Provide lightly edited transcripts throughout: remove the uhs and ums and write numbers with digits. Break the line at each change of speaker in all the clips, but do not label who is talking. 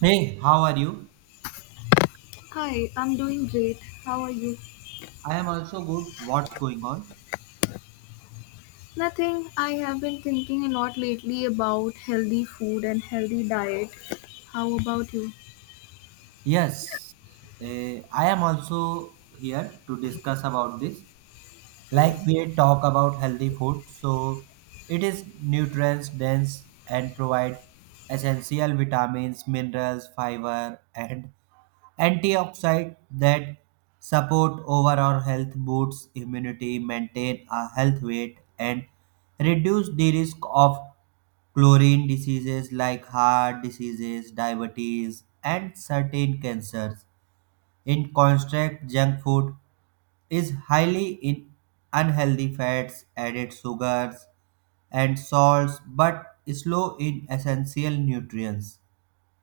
Hey, how are you?
Hi, I'm doing great. How are you?
I am also good. What's going on?
Nothing. I have been thinking a lot lately about healthy food and healthy diet. How about you?
Yes, I am also here to discuss about this. Like we talk about healthy food, so it is nutrients dense and provide essential vitamins, minerals, fiber, and antioxidants that support overall health, boost immunity, maintain a health weight, and reduce the risk of chlorine diseases like heart diseases, diabetes, and certain cancers. In contrast, junk food is highly in unhealthy fats, added sugars, and salts, but is low in essential nutrients.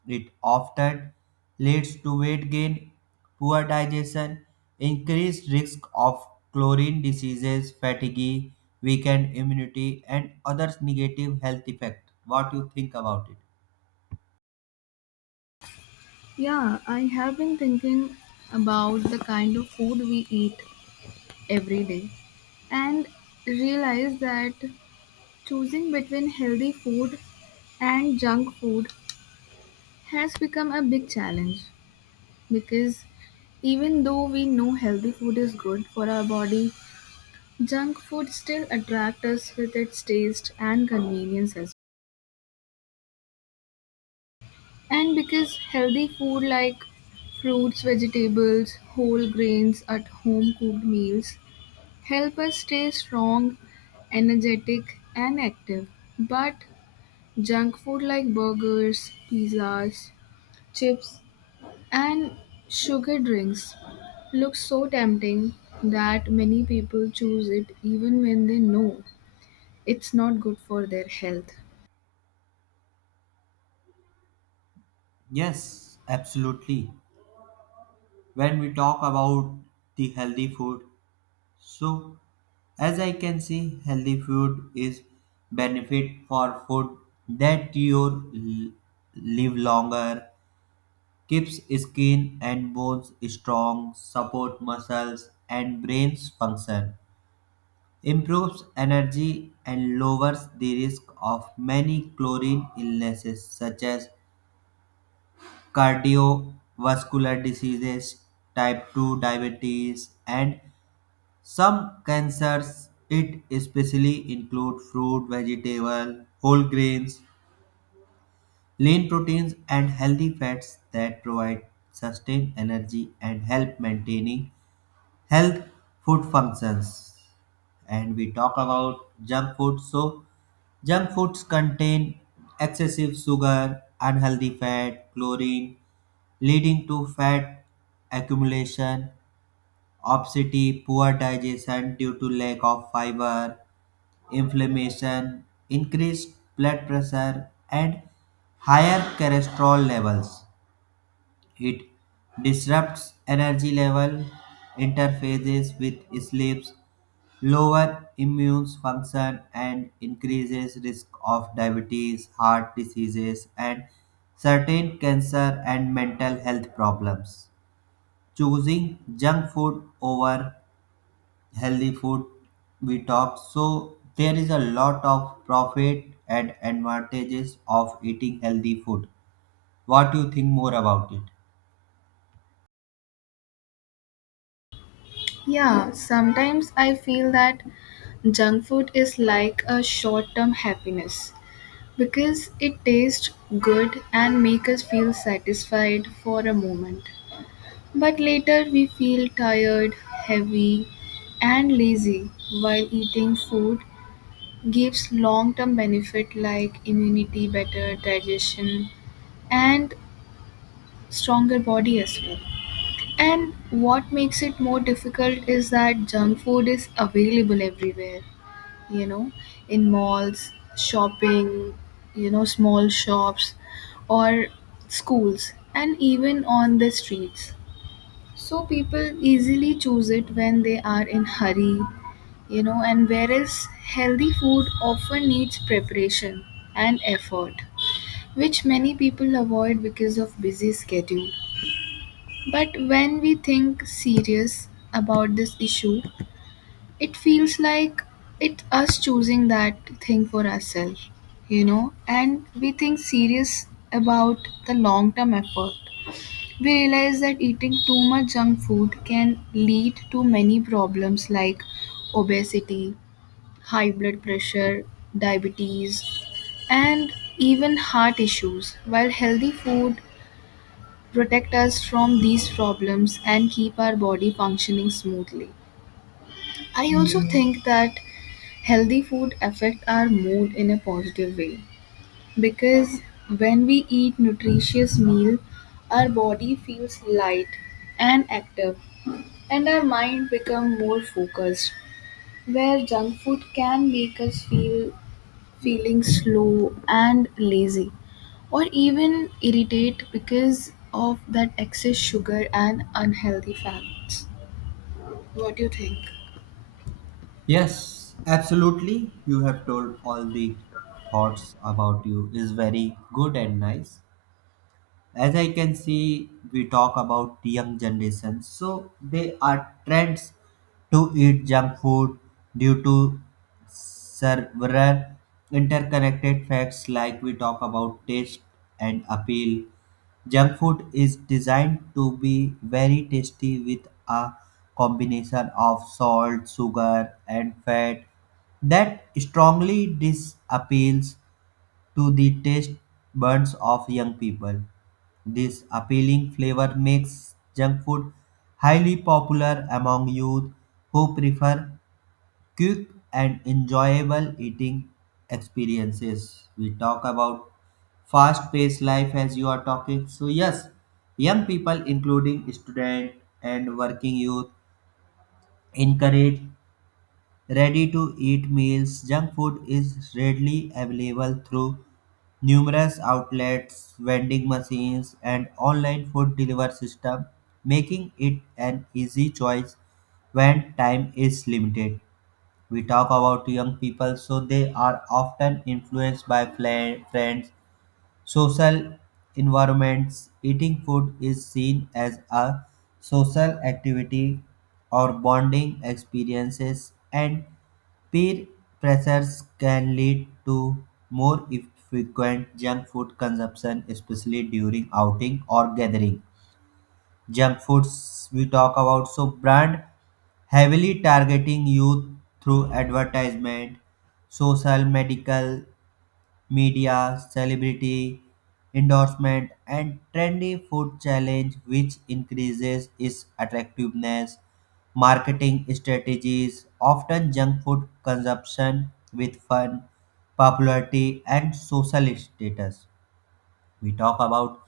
It often leads to weight gain, poor digestion, increased risk of chlorine diseases, fatigue, weakened immunity, and other negative health effects. What you think about it?
Yeah, I have been thinking about the kind of food we eat every day and realize that choosing between healthy food and junk food has become a big challenge because even though we know healthy food is good for our body, junk food still attracts us with its taste and convenience as well. And because healthy food like fruits, vegetables, whole grains at home cooked meals help us stay strong, energetic, and active. But junk food like burgers, pizzas, chips, and sugar drinks looks so tempting that many people choose it even when they know it's not good for their health.
Yes, absolutely. When we talk about the healthy food, so as I can see, healthy food is benefit for food that you live longer, keeps skin and bones strong, support muscles and brain's function, improves energy and lowers the risk of many chlorine illnesses such as cardiovascular diseases, type 2 diabetes and some cancers. It especially include fruit, vegetable, whole grains, lean proteins and healthy fats that provide sustained energy and help maintaining health food functions. And we talk about junk food, so junk foods contain excessive sugar, unhealthy fat, chlorine, leading to fat accumulation, obesity, poor digestion due to lack of fiber, inflammation, increased blood pressure and higher cholesterol levels. It disrupts energy level, interferes with sleeps, lower immune function and increases risk of diabetes, heart diseases and certain cancer and mental health problems. Choosing junk food over healthy food, we talk, so there is a lot of profit and advantages of eating healthy food. What do you think more about it?
Yeah, sometimes I feel that junk food is like a short term happiness because it tastes good and makes us feel satisfied for a moment. But later we feel tired, heavy, and lazy, while eating food gives long term benefit like immunity, better digestion, and stronger body as well. And what makes it more difficult is that junk food is available everywhere you know, in malls, shopping, small shops or schools, and even on the streets. So people easily choose it when they are in hurry, and whereas healthy food often needs preparation and effort, which many people avoid because of busy schedule. But when we think serious about this issue, it feels like it us choosing that thing for ourselves, and we think serious about the long term effort, we realize that eating too much junk food can lead to many problems like obesity, high blood pressure, diabetes, and even heart issues, while healthy food protect us from these problems and keep our body functioning smoothly. I also think that healthy food affect our mood in a positive way, because when we eat nutritious meal, our body feels light and active, and our mind become more focused, where junk food can make us feel feeling slow and lazy or even irritate because of that excess sugar and unhealthy fats. What do you think?
Yes, absolutely. You have told all the thoughts about you is very good and nice. As I can see, we talk about young generation, so they are trends to eat junk food due to several interconnected facts. Like we talk about taste and appeal, junk food is designed to be very tasty with a combination of salt, sugar and fat that strongly disappeals to the taste buds of young people. This appealing flavor makes junk food highly popular among youth who prefer quick and enjoyable eating experiences. We talk about fast paced life as you are talking. So, yes, young people, including student and working youth, encourage ready to eat meals. Junk food is readily available through numerous outlets, vending machines, and online food delivery system, making it an easy choice when time is limited. We talk about young people, so they are often influenced by friends, social environments. Eating food is seen as a social activity or bonding experiences, and peer pressures can lead to more frequent junk food consumption, especially during outing or gathering. Junk foods, we talk about, so brand heavily targeting youth through advertisement, social, medical, media, celebrity endorsement, and trendy food challenge, which increases its attractiveness. Marketing strategies often junk food consumption with fun, popularity, and social status. We talk about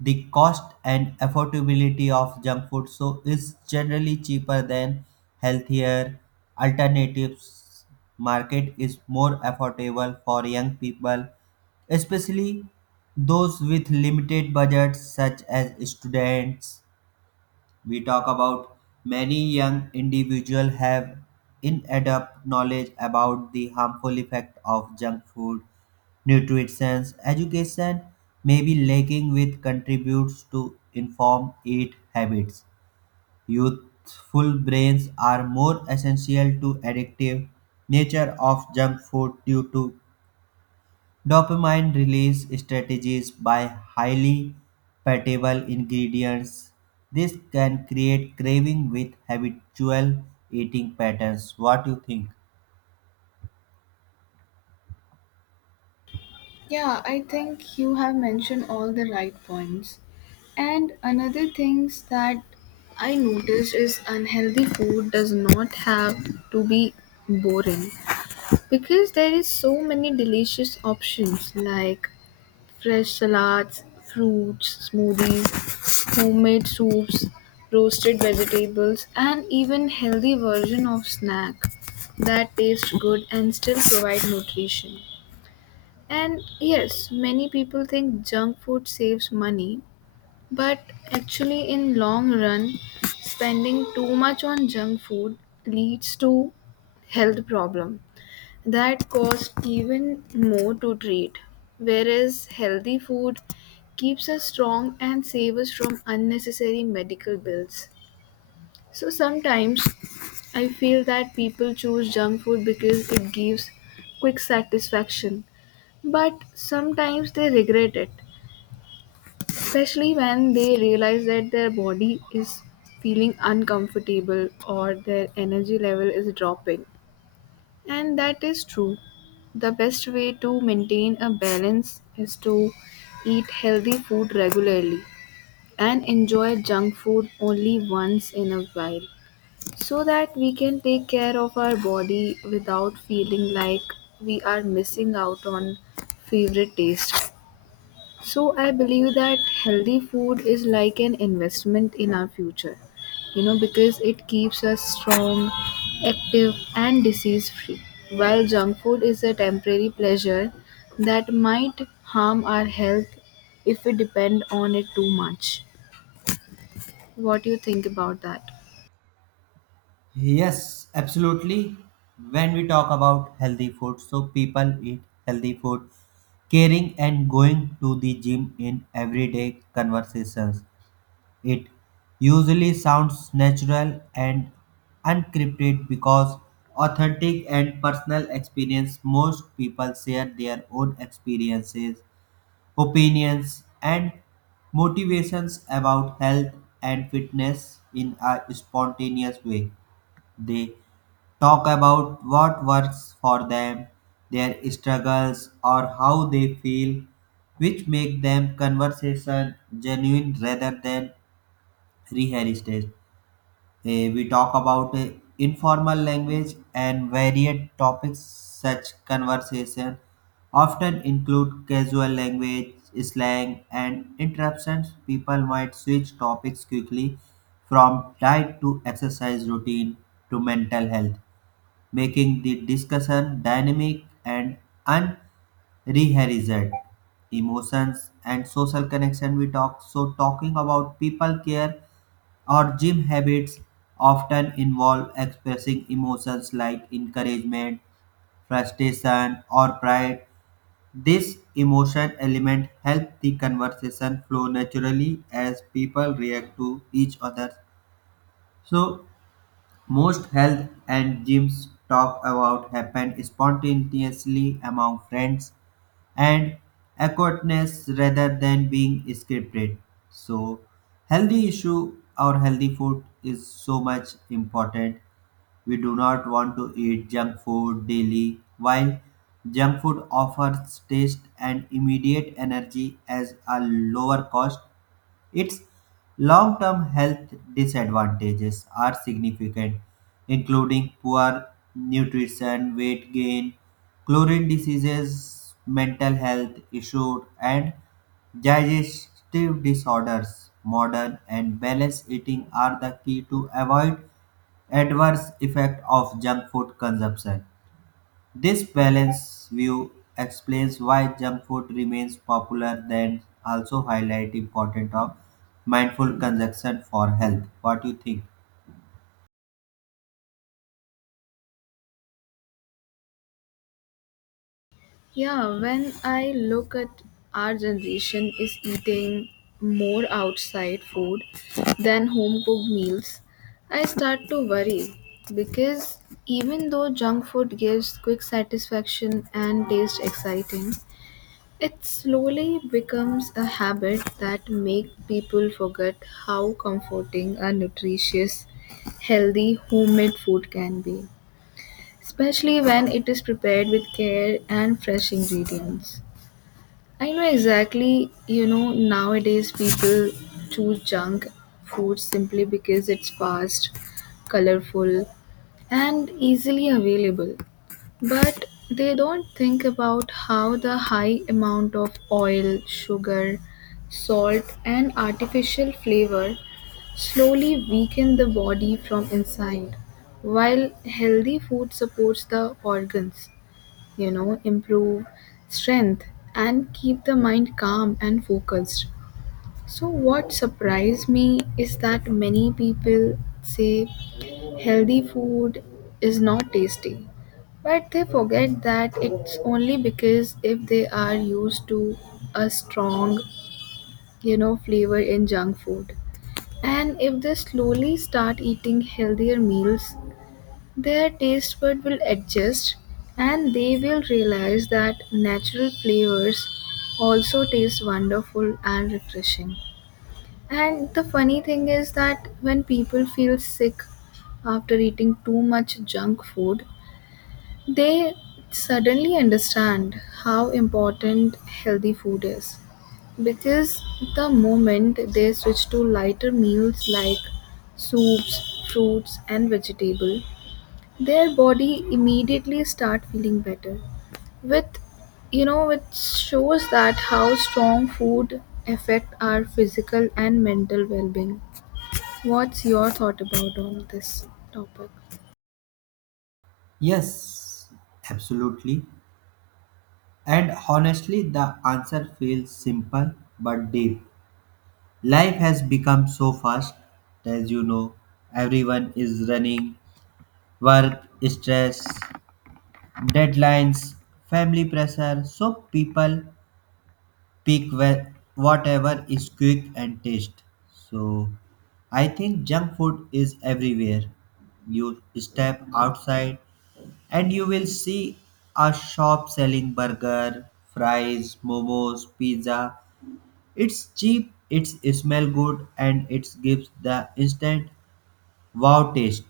the cost and affordability of junk food, so it's generally cheaper than healthier alternatives. Market is more affordable for young people, especially those with limited budgets, such as students. We talk about many young individuals have inadequate knowledge about the harmful effect of junk food, nutrition, education may be lacking which contributes to inform eat habits. Youthful brains are more essential to addictive nature of junk food due to dopamine release strategies by highly palatable ingredients. This can create craving with habitual eating patterns. What do you think?
Yeah, I think you have mentioned all the right points. And another things that I noticed is unhealthy food does not have to be boring, because there is so many delicious options like fresh salads, fruits, smoothies, homemade soups, roasted vegetables, and even healthy version of snack that taste good and still provide nutrition. And yes, many people think junk food saves money, but actually in long run, spending too much on junk food leads to health problem that cost even more to treat. Whereas healthy food keeps us strong and saves us from unnecessary medical bills. So sometimes I feel that people choose junk food because it gives quick satisfaction, but sometimes they regret it, especially when they realize that their body is feeling uncomfortable or their energy level is dropping. And that is true. The best way to maintain a balance is to eat healthy food regularly and enjoy junk food only once in a while, so that we can take care of our body without feeling like we are missing out on favorite taste. So I believe that healthy food is like an investment in our future, because it keeps us strong, active, and disease free. While junk food is a temporary pleasure that might harm our health if we depend on it too much. What do you think about that?
Yes, absolutely. When we talk about healthy food, so people eat healthy food, caring and going to the gym in everyday conversations. It usually sounds natural and unscripted because authentic and personal experience, most people share their own experiences, opinions and motivations about health and fitness in a spontaneous way. They talk about what works for them, their struggles, or how they feel, which make them conversation genuine rather than re-heritage. We talk about informal language and varied topics. Such conversation often include casual language, slang, and interruptions. People might switch topics quickly from diet to exercise routine to mental health, making the discussion dynamic and unrehearsed. Emotions and social connection, we talk. So talking about people care our gym habits often involve expressing emotions like encouragement, frustration, or pride. This emotion element helps the conversation flow naturally as people react to each other. So, most health and gyms talk about happen spontaneously among friends and awkwardness rather than being scripted. So, healthy issue or healthy food is so much important. We do not want to eat junk food daily, while junk food offers taste and immediate energy as a lower cost. Its long term health disadvantages are significant, including poor nutrition, weight gain, chlorine diseases, mental health issues, and digestive disorders. Modern and balanced eating are the key to avoid adverse effect of junk food consumption. This balanced view explains why junk food remains popular then also highlight importance of mindful consumption for health. What do you think?
Yeah, when I look at our generation is eating more outside food than home cooked meals, I start to worry because even though junk food gives quick satisfaction and tastes exciting, it slowly becomes a habit that make people forget how comforting a nutritious, healthy homemade food can be, especially when it is prepared with care and fresh ingredients. I know exactly, nowadays people choose junk food simply because it's fast, colorful, and easily available. But they don't think about how the high amount of oil, sugar, salt, and artificial flavor slowly weaken the body from inside, while healthy food supports the organs, improve strength and keep the mind calm and focused. So, what surprised me is that many people say healthy food is not tasty, but they forget that it's only because if they are used to a strong, flavor in junk food. And if they slowly start eating healthier meals, their taste bud will adjust and they will realize that natural flavors also taste wonderful and refreshing. And the funny thing is that when people feel sick after eating too much junk food, they suddenly understand how important healthy food is. Because the moment they switch to lighter meals like soups, fruits, and vegetable, their body immediately start feeling better with it shows that how strong food affect our physical and mental well-being. What's your thought about on this topic?
Yes, absolutely. And honestly, the answer feels simple but deep. Life has become so fast, as you know, everyone is running, work, stress, deadlines, family pressure, so people pick whatever is quick and taste. So I think junk food is everywhere. You step outside and you will see a shop selling burger, fries, momos, pizza. It's cheap, it's smell good and it gives the instant wow taste.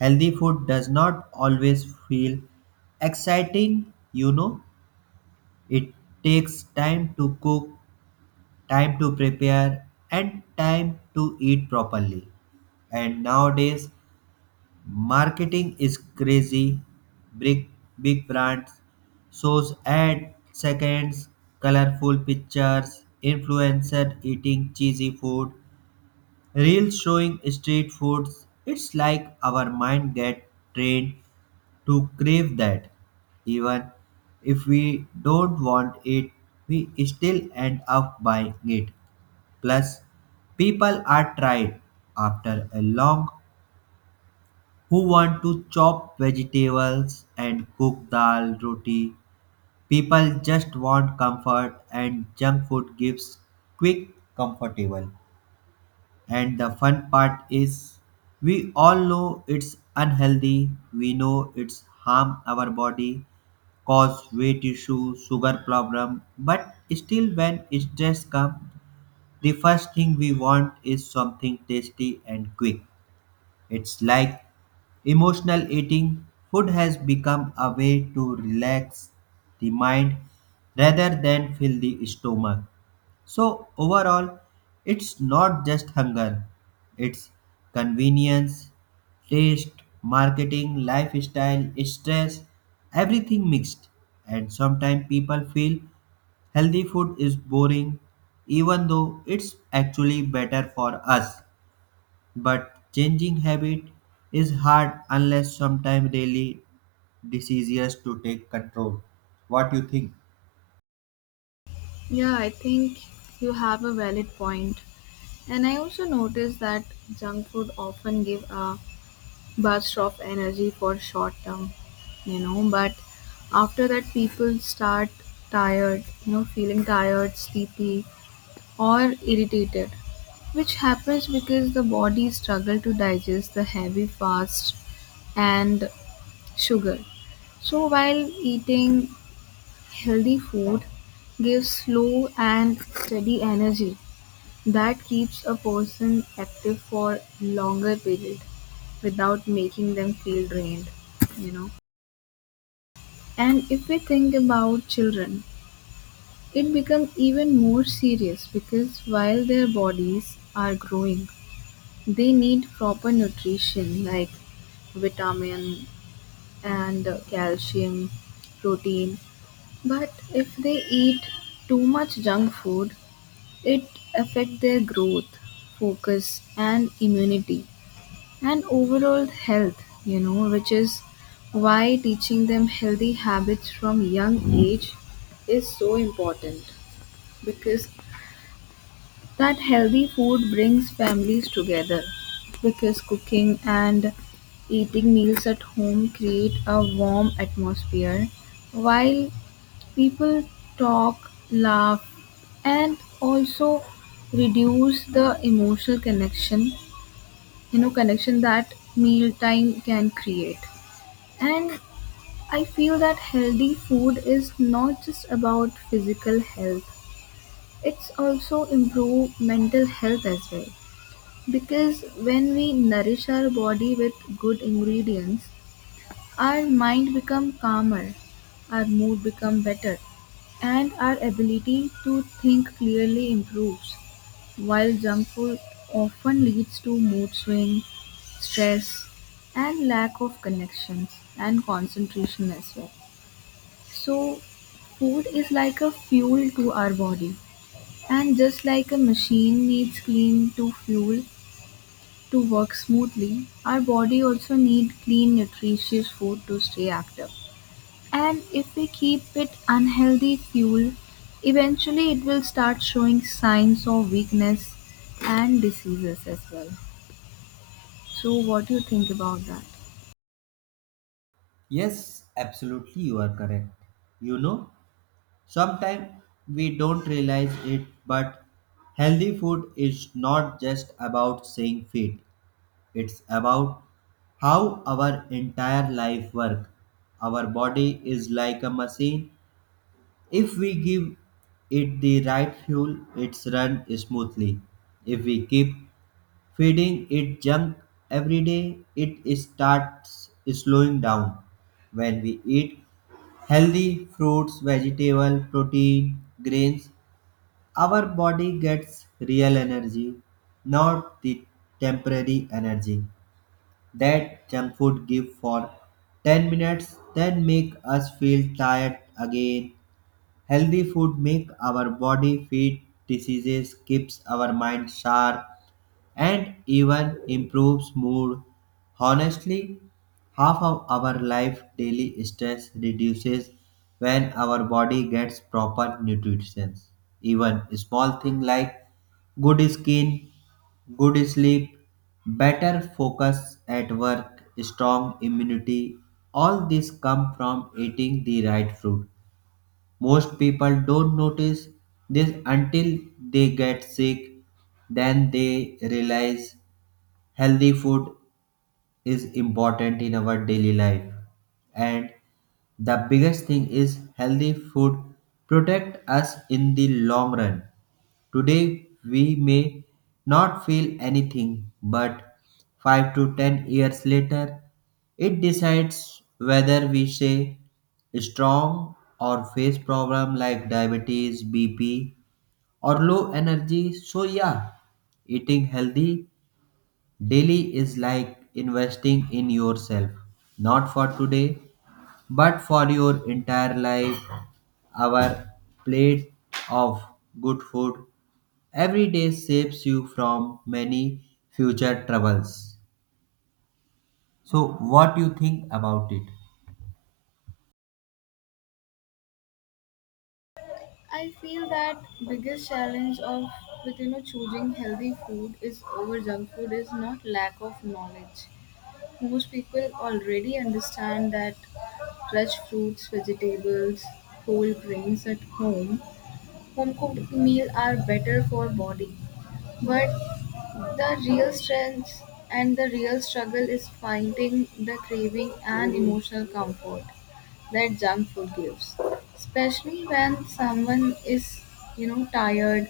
Healthy food does not always feel exciting, you know. It takes time to cook, time to prepare and time to eat properly. And nowadays marketing is crazy. Big big brands shows ad seconds, colorful pictures, influencer eating cheesy food, reels showing street foods. It's like our mind get trained to crave that even if we don't want it, we still end up buying it. Plus, people are tired after a long, who want to chop vegetables and cook dal roti. People just want comfort and junk food gives quick, comfortable. And the fun part is, we all know it's unhealthy. We know it's harm our body, cause weight issue, sugar problem, but still when stress comes, the first thing we want is something tasty and quick. It's like emotional eating. Food has become a way to relax the mind rather than fill the stomach. So, overall, it's not just hunger, it's convenience, taste, marketing, lifestyle, stress, everything mixed. And sometimes people feel healthy food is boring, even though it's actually better for us. But changing habit is hard unless sometimes daily diseases to take control. What you think?
Yeah, I think you have a valid point. And I also noticed that junk food often give a burst of energy for short term, but after that people start feeling tired, sleepy or irritated, which happens because the body struggles to digest the heavy fats and sugar. So while eating healthy food gives slow and steady energy that keeps a person active for longer period without making them feel drained, you know. And if we think about children, it becomes even more serious because while their bodies are growing, they need proper nutrition like vitamin and calcium, protein. But if they eat too much junk food, it affect their growth, focus and immunity and overall health, which is why teaching them healthy habits from young age is so important, because that healthy food brings families together because cooking and eating meals at home create a warm atmosphere while people talk, laugh, and also reduce the emotional connection, connection that mealtime can create. And I feel that healthy food is not just about physical health, it's also improve mental health as well, because when we nourish our body with good ingredients, our mind becomes calmer, our mood becomes better, and our ability to think clearly improves. While junk food often leads to mood swings, stress, and lack of connections and concentration as well. So, food is like a fuel to our body, and just like a machine needs clean to fuel, to work smoothly, our body also need clean nutritious food to stay active. And if we keep it unhealthy fuel, eventually it will start showing signs of weakness and diseases as well. So what do you think about that?
Yes, absolutely, you are correct. You know, sometimes we don't realize it, but healthy food is not just about staying fit. It's about how our entire life work. Our body is like a machine. If we give it the right fuel, it's run smoothly. If we keep feeding it junk every day, it starts slowing down. When we eat healthy fruits, vegetable, protein, grains, our body gets real energy, not the temporary energy that junk food give for 10 minutes then make us feel tired again. Healthy food makes our body fit, diseases keeps our mind sharp and even improves mood. Honestly, half of our life daily stress reduces when our body gets proper nutrition. Even small things like good skin, good sleep, better focus at work, strong immunity, all this come from eating the right fruit. Most people don't notice this until they get sick, then they realize healthy food is important in our daily life. And the biggest thing is healthy food protect us in the long run. Today we may not feel anything, but 5 to 10 years later, it decides whether we say strong or face problem like diabetes, BP, or low energy. So, yeah, eating healthy daily is like investing in yourself, not for today, but for your entire life. Our plate of good food every day saves you from many future troubles. So, what you think about it?
I feel that biggest challenge of with choosing healthy food is over junk food is not lack of knowledge. Most people already understand that fresh fruits, vegetables, whole grains at home. Home cooked meals are better for body. But the real strength and the real struggle is finding the craving and emotional comfort that junk food gives. Especially when someone is, tired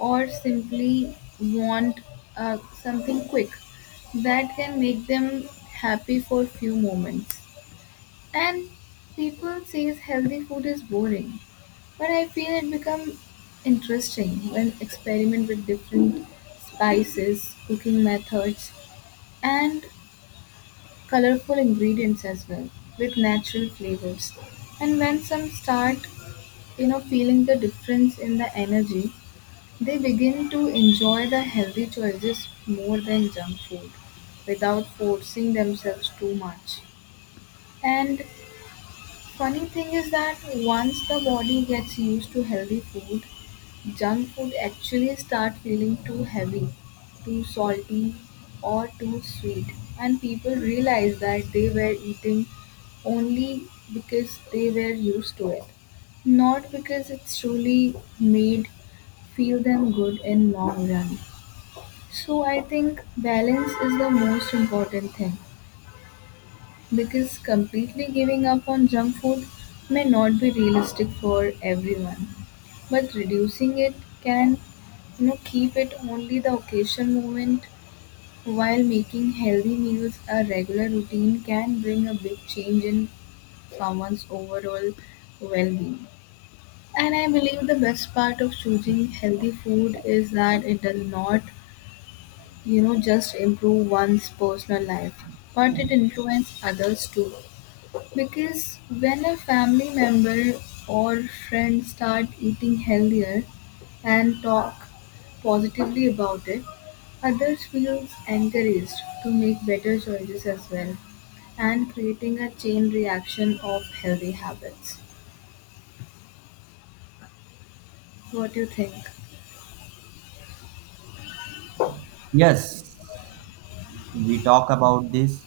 or simply want something quick that can make them happy for few moments, and people says healthy food is boring, but I feel it become interesting when experiment with different spices, cooking methods, and colorful ingredients as well with natural flavors. And when some start, feeling the difference in the energy, they begin to enjoy the healthy choices more than junk food without forcing themselves too much. And funny thing is that once the body gets used to healthy food, junk food actually start feeling too heavy, too salty or too sweet, and people realize that they were eating only because they were used to it, not because it's truly made feel them good in long run. So I think balance is the most important thing, because completely giving up on junk food may not be realistic for everyone, but reducing it can keep it only the occasion moment, while making healthy meals a regular routine can bring a big change in someone's overall well-being. And I believe the best part of choosing healthy food is that it does not just improve one's personal life, but it influences others too, because when a family member or friend start eating healthier and talk positively about it, others feels encouraged to make better choices as well, and creating a chain reaction of healthy habits. What do you think?
Yes, we talk about this.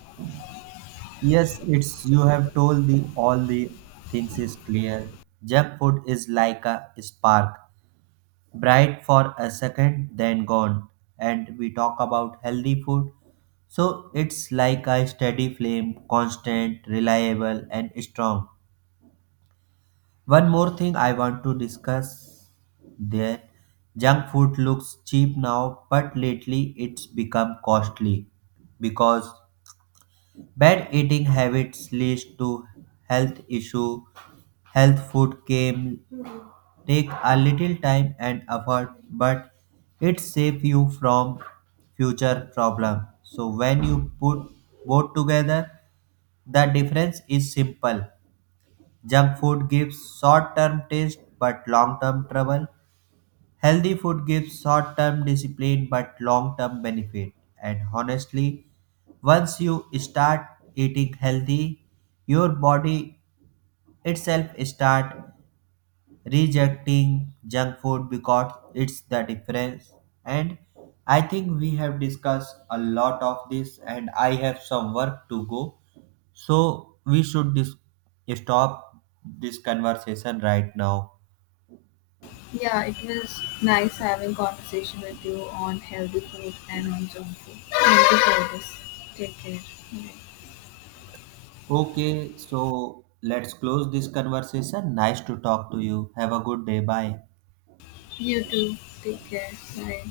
Yes, it's you have told the all the things is clear. Junk food is like a spark bright for a second, then gone. And we talk about healthy food. So it's like a steady flame, constant, reliable, and strong. One more thing I want to discuss there. Junk food looks cheap now, but lately it's become costly because bad eating habits leads to health issue. Health food came, take a little time and effort, but it saves you from future problem. So when you put both together, the difference is simple. Junk food gives short term taste but long term trouble. Healthy food gives short term discipline but long term benefit. And honestly, once you start eating healthy, your body itself start rejecting junk food because it's the difference. And I think we have discussed a lot of this and I have some work to go, so we should stop this conversation right now.
Yeah, it was nice having conversation with you on healthy food and on junk food. Thank you for this. Take care. Bye.
Okay, so let's close this conversation. Nice to talk to you. Have a good day. Bye.
You too. Take care. Bye.